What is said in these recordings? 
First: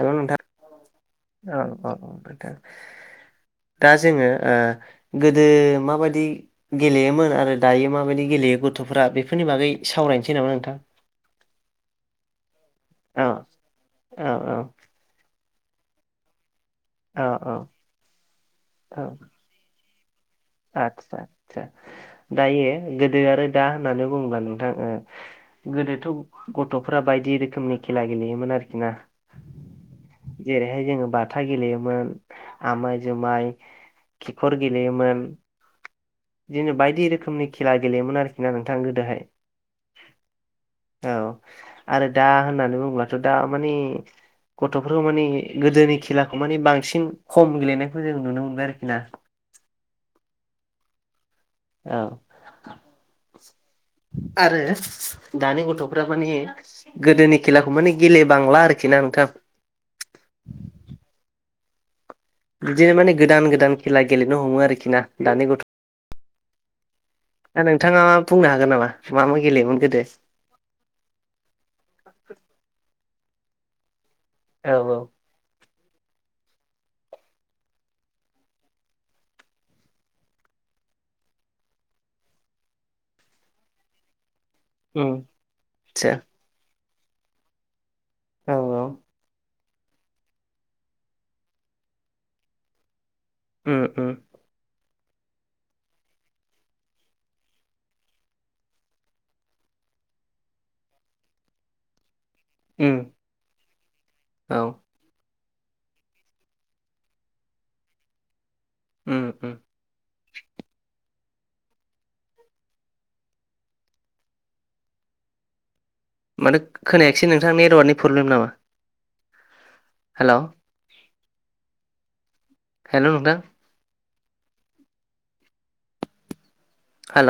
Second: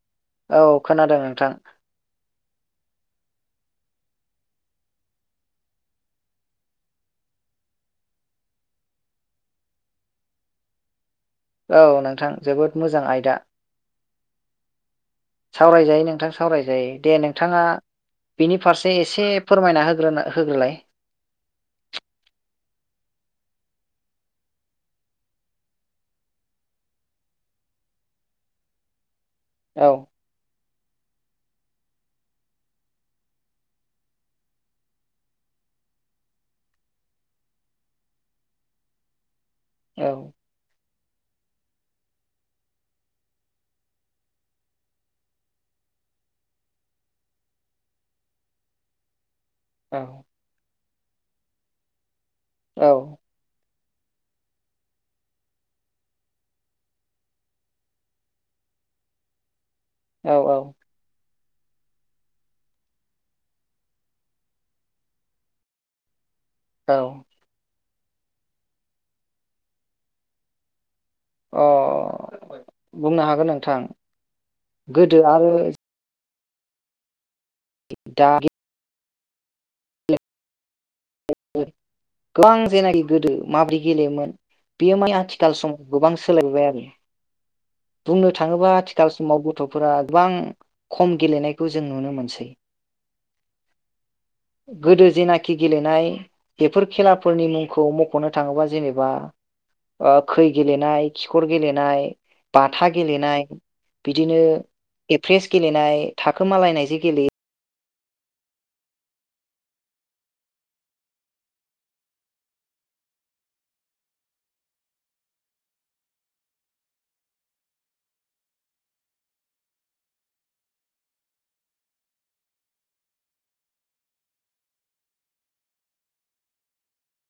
हेल' नोंथां औ खोनादों नोंथां औ औ दा जोङो गोदो माबायदि गेलेयोमोन आरो दायो माबायदि गेलेयोमोन दे गथ'फ्रा बेफोरनि बागै सावरायनोसै नामा नोंथां औ नोंथां जोबोद मोजां औ आयदा औ औ सावरायजायो नोंथां सावरायजायो दे औ औ नोंथाङा बिनि फारसे एसे फोरमायना होग्रोनो आतसा आसा दायो गोदो आरो दा होननानै बुङोब्ला नोंथां गोदोथ' गथ'फोरा बायदि रोखोमनि खेला गेल गेलेयोमोन आरोखि ना औ जेरैहाय जोङो बाथा गेलेयोमोन आमाय जुमाय खिखर गेलेयोमोन बिदिनो बायदि रोखोमनि खेला गेलेयोमोन आरोखि ना नोंथां गोदोहाय औ औ आरो दा होननानै बुङोब्लाथ' दा मानिे गथ'फोरखौ माने गोदोनि खेलाखौ माने बांसिन खम गेलेनायखौ जों नुनो मोनबाय आरोखि ना औ औ औ आरो दानि गथ'फ माने गोदोनि खेलाखौ माने गेलेबांला आरोखि ना नोंथाङ [unintelligible] [inaudible] औ औ बिदिनो माने गोदान गोदान खेला गेलेनो हमो आरोखि ना दानि गथ' औ दा नोंथाङा बुंनो हागोन नामा मा मा गेलेयोमोन गोदो अ बुंनो हागोन नोंथां औ औ गोदो आरो दा गोबां जेनाखि गोदो माबोरै गेलेयोमोन बेयो उम माने आथिखाल समाव आदसा गोबां सोलायबोबाय आरो बुंनो औ थाङोबा औ आथिखाल समावबो गथफोरा गोबां खम गेलेनायखौ जों नुनो मोनसै ओम ओम गोदो जेनाखि गेलेनाय बेफोर खेलाफोरनि मुंखौ मखनो थाङोबा जेनेबा आ खै गेलेनाय खिखर गेलेनाय बाथा उम गेलेनाय बिदिनो औ एक फ्रेस गेलेनाय थाखोमालायनायजे गेलेयो उम उम मानोे खोनायाखिसै नोंथांनि नेटवार्कनि प्रब्लेम नामा? हेल हेल नोंथां। हेल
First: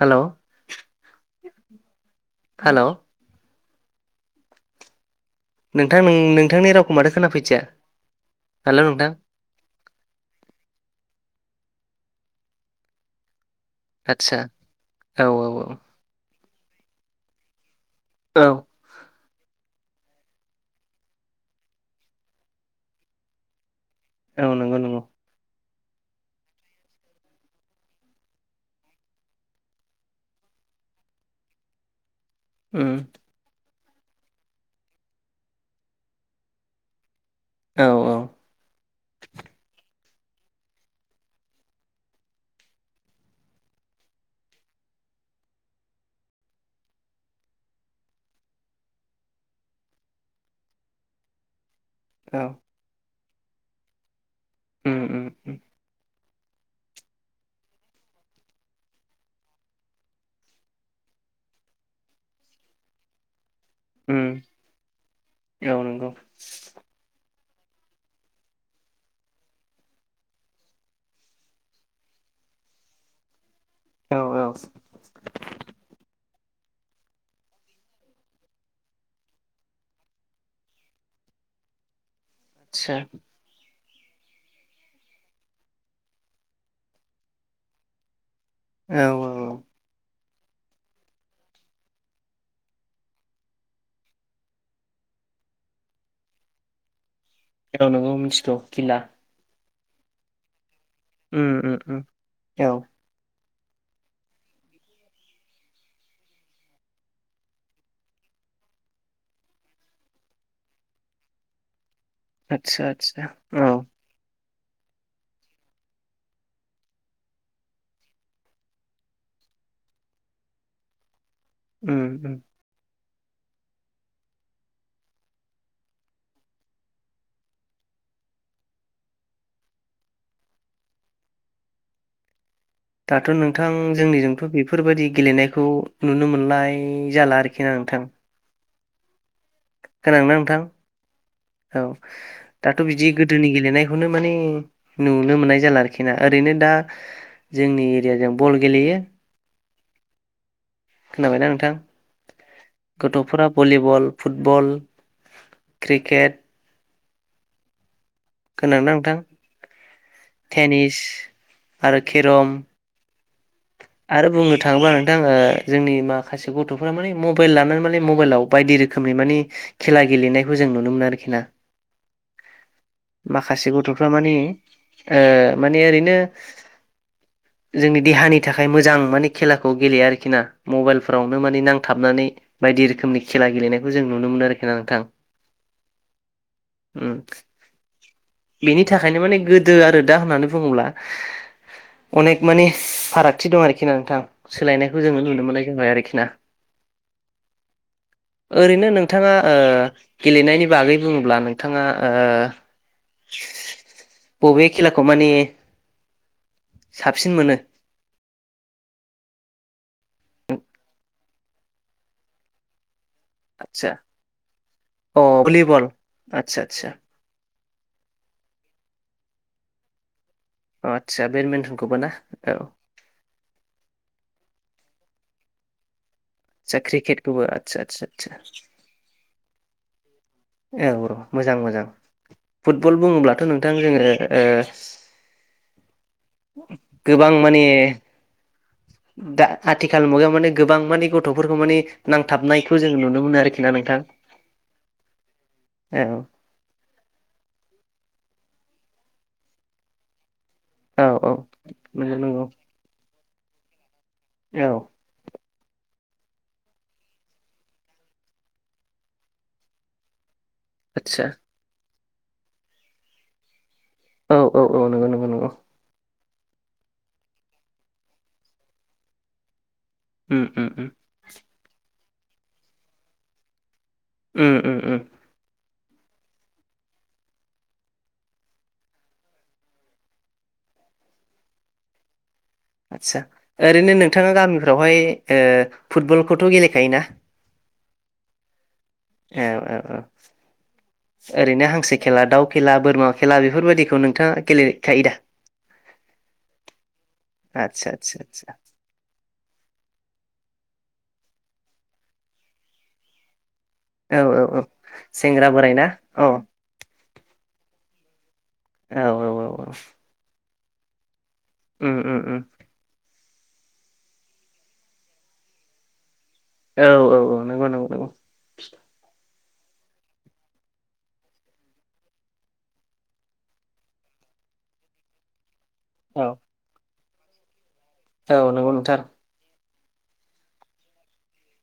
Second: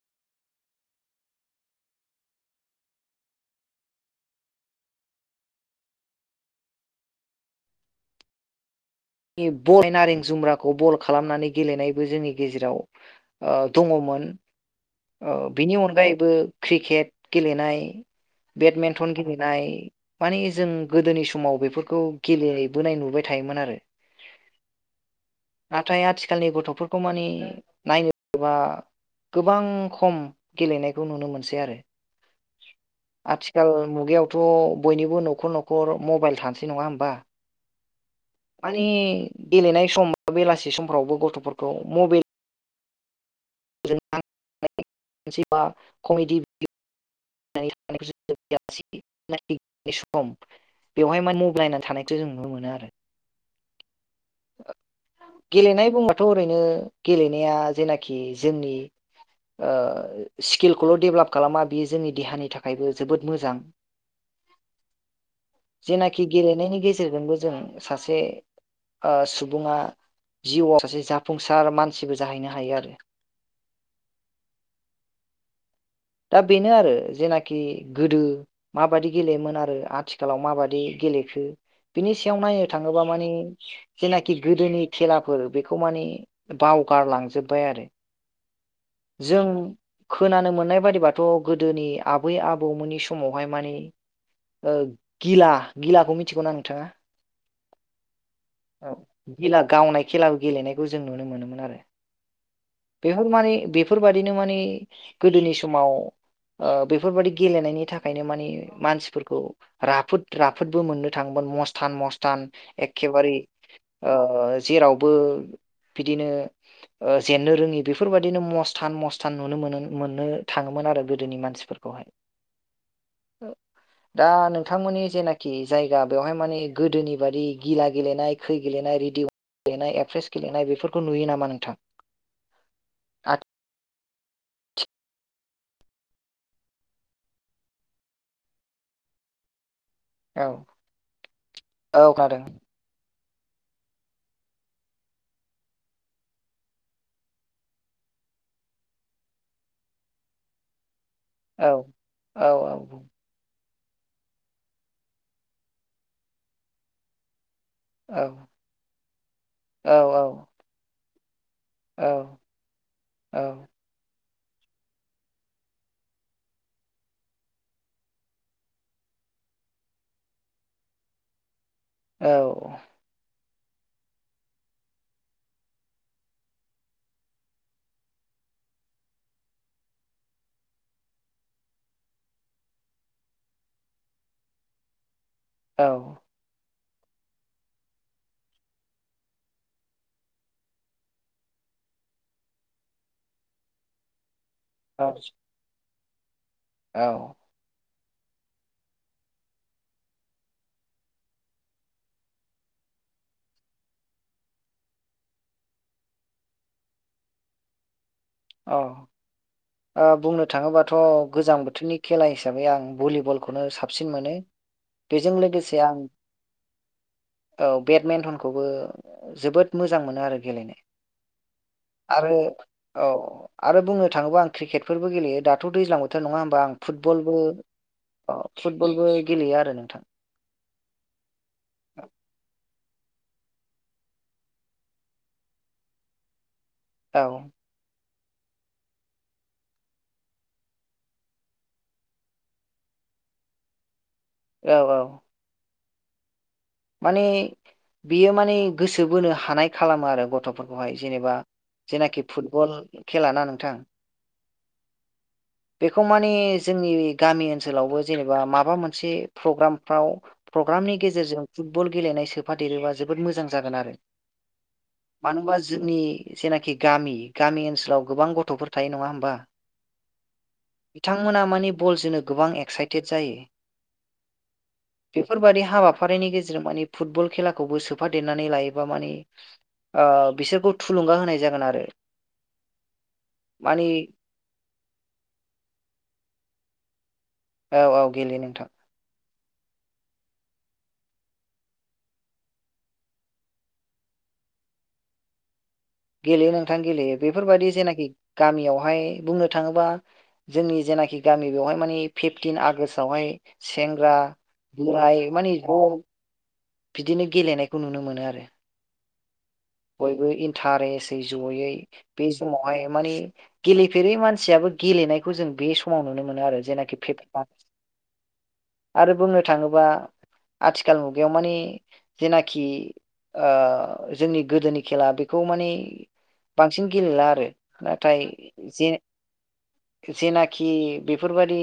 हेल हेल नोंथां नोंथांनि रावखौ माथो खोनाफैथिया, हेल नोंथां। बरि नारें जुमब्राखौ बल खालामनानै गेलेनायबो जोंनि गेजेराव। ओ दङमोन आदसा औ ओ औ बिनि अनगायैबो क्रिकेट गेलेनाय औ । बेदमेन्टन गेलेनाय माने जों गोदोनि समाव बेफोरखौ गेलेबोनाय नुबाय थायोमोन आरो । औ नंगौ नंगौ। नाथाय आथिखालनि गथफोरखौ मानि नायोबा। गोबां खम गेलेनायखौ नुनो मोनसै आरो, उम आथिखाल मुगायावथ बयनिबो नखर नखर मबाइल थासै नङा होमबा? औ औ मानि गेलेनाय सम बा बेलासि समफ्रावबो गथफोरखौ मबाइल मोनसेबा कमेडि भिडि सम बेवहाय माने मबाइल नानै थानायखौ जों औ नुनो मोनो आरो। उम उम उम गेलेनाय बुंबाथ ओरैनो गेलेनाया जेनाखि जोंनि ओ स्किलखौल डेभेलप खालामा बेयो जोंनि देहानि थाखायबो जोबोद मोजां। उम औ नंगौ जेनाखि गेलेनायनि गेजेरजोंबो जों सासे ओ सुबुङा जिउआव सासे जाफुंसार मानसिबो जाहैनो हायो आरो। औ औ। दा बेनो आरो, जेनाखि गोदो माबाददि गेलेयोमोन आरो आथिखालाव माबाददि गेलेखो बिनि सायाव नायनो आदसा थाङोबा मानि जेनाखि गोदोनि खेलाफोर बेखौ माने बावगारलांजोब्बाय आरो। औ औ जों औ खोनानो मोननाय बादिबाथ गोदोनि आबै आबौमोननि समावहाय मानि ओ गिला गिलाखौ मिथिगौना नोंथाङा? औ नंगौ मिथिगौ औ गिला गिला गावनाय खेलाबो गेलेनायखौ जों नुनो मोनोमोन आरो उम उम औ बेफोर मानि बेफोरबायदिनो मानि गोदोनि समाव ओ बेफोरबायदि गेलेनायनि थाखायनो मानि मानसिफोरखौ राफोद राफोदबो मोननो थाङोमोन मस्त थानमस्टान आदसा आदसा एखेबारे औ आज जेरावबो बिदिनो ओ जेननो रोङि बेफोरबाददिनो मस्त थान मस्थान नुनो मोनोन मोननो थाङोमोन आरो गोदोनि उम मानसिफोरखौहाय । उम औ दा नोंथांमोननि जेनाखि जायगा बेवहाय माने गोदोनि बादि गिला गेलेनाय खै गेलेनाय रेडिअ गेलेनाय एप्रेस गेलेनाय बेफोरखौ नुयो नामा नोंथां? टाट' आथ नों थां जोंनिजोंथ' बेफोरबायदि गेलेनायखौ नुनो मोननाय जाला आरोखि ना नोंथां । खोनादोंना औ नोंथां औ दाथ' बिदि गोद दोनि गेलेनायखौनो माने नुनो मोननाय जाला आरोखि ना, ओरैनो दा जोंनि एरियाजों बल गेलेयो। खोनाबायना औ नोंथां औ गथ'फोराब भलिबल, फुटबल, क्रिकेट औ खोनादोंना नोंथां औ टेनिस आरो औ खेरम आरो बुंनो थाङोब्ला नोंथां ओ जोंनि माखासे गथ'फोरा माने मबाइल लानानै माने मबाइलाव बायदि रोखोमनि बे माने खेला गेलेनायखौ जों नुनो मोनो आरोखि ना औ माखासे गथ'फ्रा मानि ओ माने ओरैनो जोंनि देहानिद थाखाय मोजां माने खेलाखौ गेलेया आरोखि ना मबाइलफोरावनो माने नांथाबनानै बायदि रोखोमनि खेला ला गेलेनायखौ जों नुनो मोनो आरोखि ना नोंथां औ उम बेनि थाखायनो माने गोदो आरो दा होननानै बुङोब्ला अनेख मानिस फारागथि दं आरोखि ना नोंथां सोलायनायखौ जोङो नुनो मोननाय जाबाय आरोखि ना औ [inaudible] ओरैनो नोंथाङा ओ गेलेनायनि बागै बुङोब्ला नोंथाङा ओ बबे खेलाखौ मानियो साबसिन मोनो औ ओ बुंनो थाङोबाथ' गोजां बोथोरनि खेला हिसाबै आं बुलिबलखौनो आदसा साबसिन मोनो बेजों लोगोसे आं सा औ बेडमिन्टनखौबो जोबोद मोजां मोनो आरो गेलेनो अ आदसा बेडमिन्टनखौबो ना आरो औ औ आरो बुंनो थाङोबा आं क्रिकेट फोरबो गेलेयो दाथ' दैज्लां बो थोर नङा होमबा आं आदसा फुटबलबो क्रिकेटखौबो आदसा आदसा आदसा अ फुटबलबो गेलेयो आरो नोंथां एवर' मोजां मोजां फुटबल बुङोब्लाथ' नोंथां जोङो औ गोबां माने दा आथिखाल मुगायाव माने गोबां माने गथ'फोरखौ माने नांथाबनायखौ जोंङ नुनो मोनो आरोखि ना नोंथां औ औ औ माने बियो माने गोसो बोनो हानाय खालामो आरो गथ थ'फोरखौहाय औ औ जेनेबा नंगौ जेनाखि नंगौ फुटबल खेला ना नोंथां औ बेखौ माने जोंनि गामि ओनसोलावबो जेनेबा माबा मोनसे प्रग्रामफ्राव प्रग्रामनि आदसा गेजेरजों फुटबल गेलेनाय सोफादेरोबा जोबोद मोजां जागोन आरो औ औ औ नंगौ नंगौ नंगौ मानोहोनबा जोंनि जेनाखि गामि गामि ओनसोलाव गोबां गथ'फोर थायो नङा होमबा उम उम उम बिथांमोना माने बल जोनो गोबां एक्साइटेड जायो उम उम उम बेफोरबायाददि हाबाफारिनि गेजेराव जों माने फुटबल खेलाखौबो सोफादेरनानै लायोबा माने ओ बिसोरखौ थुलुंगा होनाय जागोन आरो आदसा माने ओरैनो नोंथाङा गामिफ्रावहाय फुटबलखौथ' गेलेखायोना औ औ गेलेयो नोंथां औ औ औ ओरैनो हांसो खेला दाउ खेला बोरमा खेला बेफोरबायाददिखौ नोंथाङा गेलेखायो दा गेलेयो नोंथां गेलेयो बेफोरबायदि आदसा जेनाखि आदसा आदसा गामियावहाय बुंनो थाङोबा जोंनि जेनाखि गामि बेवहाय माने फिफटिन आगष्टावहाय सेंग्रा औ औ औ बोराय सेंग्रा माने बोराय ना औ बिदिनो गेलेनायखौ नुनो मोनो आरो औ औ औ । बयबो इन्टारेस्टयै जयै उम उम बे उम समावहाय माने गेलेफेरै मानसियाबो गेलेनायखौ जों बे समाव नुनो मोनो आरो औ जेनाखि औ नंगौ [unintelligible] नंगौ नंगौ आरो बुंनो थाङोबा आथिखाल मुगायाव माने जेनाखि ओ जोंनि गोदोनि खेला बेखौ माने औ बांसिन गेलेला आरो । नाथाय औ नंगौ जे नोंथां जेनाखि बेफोरबादि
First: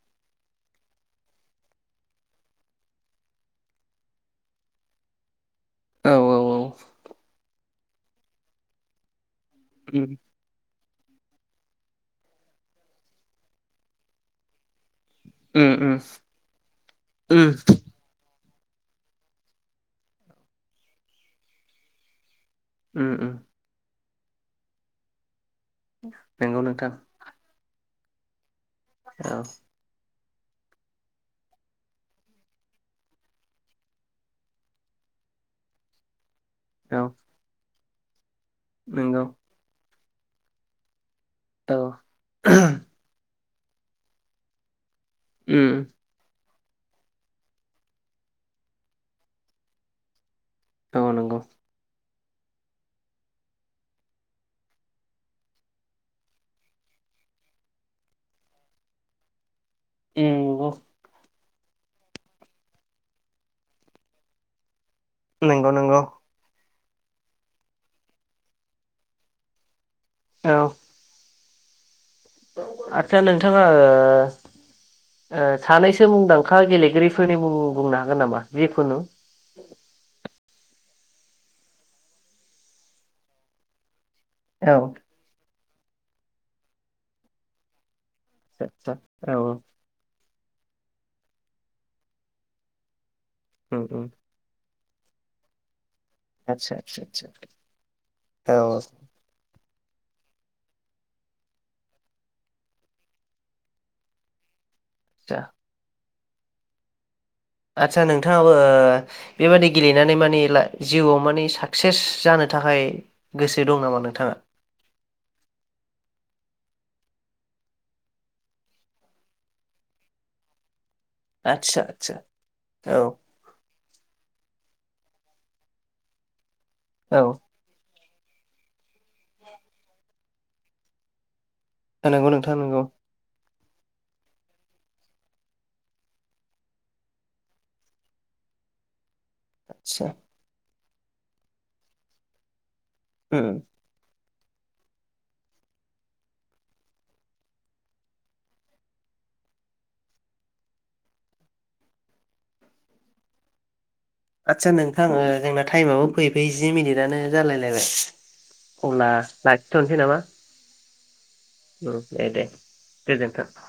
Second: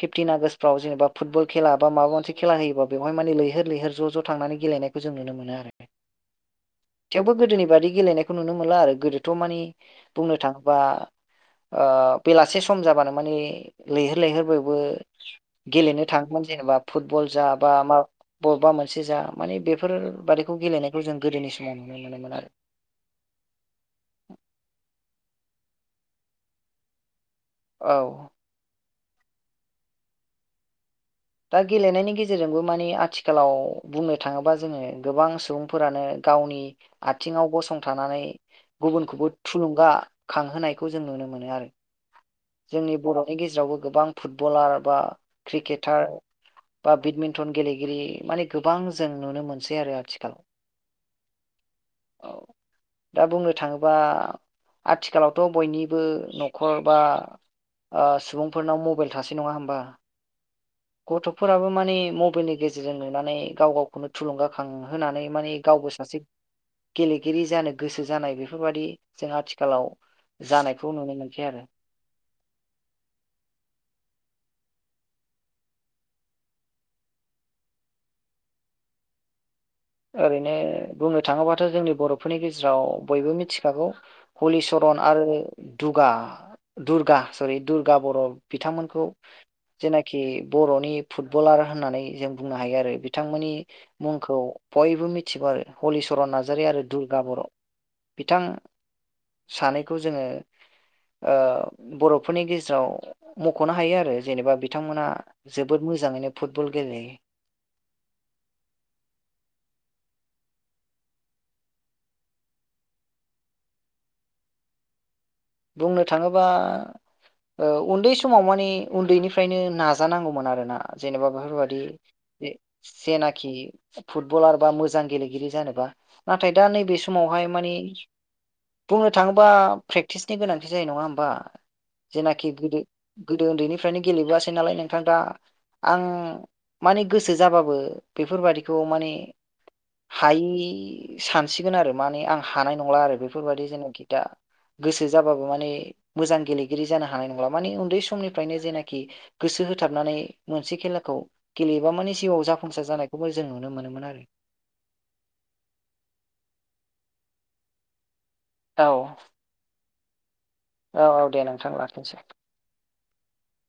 फिफटिन आगष्टफ्राव जेनेबा फुटबल खेला बा माबा मोनसे खेला होयोबा बेवहाय माने लैहोर लैहोर ज' ज' थांनानै गेलेनायखौ जों नुनो मोनो आरो । औ औ औ । थेवबो गोदोनि बादि गेलेनायखौ नुनो मोनला आरो गोदोथ' माने उम बुंनो थां बा ओ बेलासे सम जाबानो माने लैहोर लैहोर बयबो उम उम गेलेनो थाङोमोन जेनेबा फुटबल जा उम बा मा बबेबा मोनसे जा माने बेफोरबादिखौ गेलेनायखौ जों गोदोनि समाव नुनो मोनोमोन आरो । उम उम। नंगौ नोंथां । औ । औ । दा गेलेनायनि गेजेरजोंबो माने आथिखालाव बुंनो थाङोबा जोङो गोबां सुबुंफोरानो गावनि औ आथिङाव गसंथानानै नंगौ गुबुनखौबो थुलुंगा खांहोनायखौ जों नुनो मोनो आरो औ जोंनि बर'नि गेजेरावबो गोबां फुटबलार बा उम क्रिकेटार बा बेडमिन्टन गेलेगिरि माने गोबां जों नुनो मोनसै आरो आथिखाल । औ नंगौ । दा बुंनो थाङोबा आथिखालावथ' बयनिबो न'खर बा ओ सुबुंफोरनाव मबाइल थासै नङा होमबा । नंगौ गथ'फोराबो माने मबाइलनि गेजेरजों नुनानै गाव गावखौनो थुलुंगाखाङो होनानै माने नंगौ गावबो नंगौ सासे गेलेगिरि जानो गोसो जानाय बेफोरबायादि जोंहा आथिखालाव जानायखौ नुनो मोनसै आरो । आस्सा नोंथाङा ओ सानैसो मुंदांखा गेलेगिरिफोरनि मुं बुंनो हागोन नामा जिखुनु? ओरैनो बुंनो थाङोबाथ' जोंनि बर'फोरनि गेजेराव बयबो मिथिखागौ । औ हलिचरन आरो दुगा दुर्गा सरि दु गा बर' आदसा बिथांमोनखौ औ जेनाखि बर'नि फुटबलार होननानै जों बुंनो हायो आरो बिथांमोननि उम उम मुंखौ बयबो मिथिगौ आरो। हलिचरन नार्जारि आदसा आरो आदसा दुर्गा आदसा बर' बिथां औ सानै खौ जोङो ओ बर'फोरनि गेजेराव मख'नो हायो आरो जेनेबा बि थां मोना आदसा जोबोद मोजाङैनो फुटबल गेलेयो । आदसा नोंथाङाबो ओ बेबादि गेलेनानै माने ला जिउआव मानि साक्सेस जानो थाखाय गोसो दं नामा नोंथाङा? बुंनो थाङोबा ओ उन्दै समाव मानि उन्दैनिफ्रायनो नाजानांगौमोन आरो ना । जेनेबा बेफोरबादि आदसा आदसा [unintelligible] औ जेनाखि फुटबलार बा मोजां गेलेगिरि जानोबा नाथाय दा नैबे औ समावहाय मानि बुंनो थाङोबा प्रे प्क्टिसनि गोनांथि जानाय नङा होमबा नंगौ जेनाखि नोंथां नंगौ गोदो उन्दैनिफ्रायनो गेलेबोआसै नालाय नोंथां दा आं माने गोसो जाबाबो बेफोर बादिखौ मानि आदसा हायि सानसिगोन आरो माने आं हानाय नंला आरो उम बेफोरबादि जेनाखि दा गोसो जाबाबो माने मोजां गेलेगिरि जानो हानाय नंला माने उन्दै समनिफ्रायनो जेनाखि गोसो हो होथाबनानै मोनसे खेलाखौ गेलेयोबा माने जिउआव जाफुंसार जानायखौबो जों नुनो मोनोमोन आरो आदसा नोंथां ओ जोंना टाइमाबो फै फै जि मिनिटआनो जालायलायबाय औ अब्ला लाखिथ'नसै नामा औ औ दे नोंथां औ लाखिनसै दे दे गोजोन्थों ।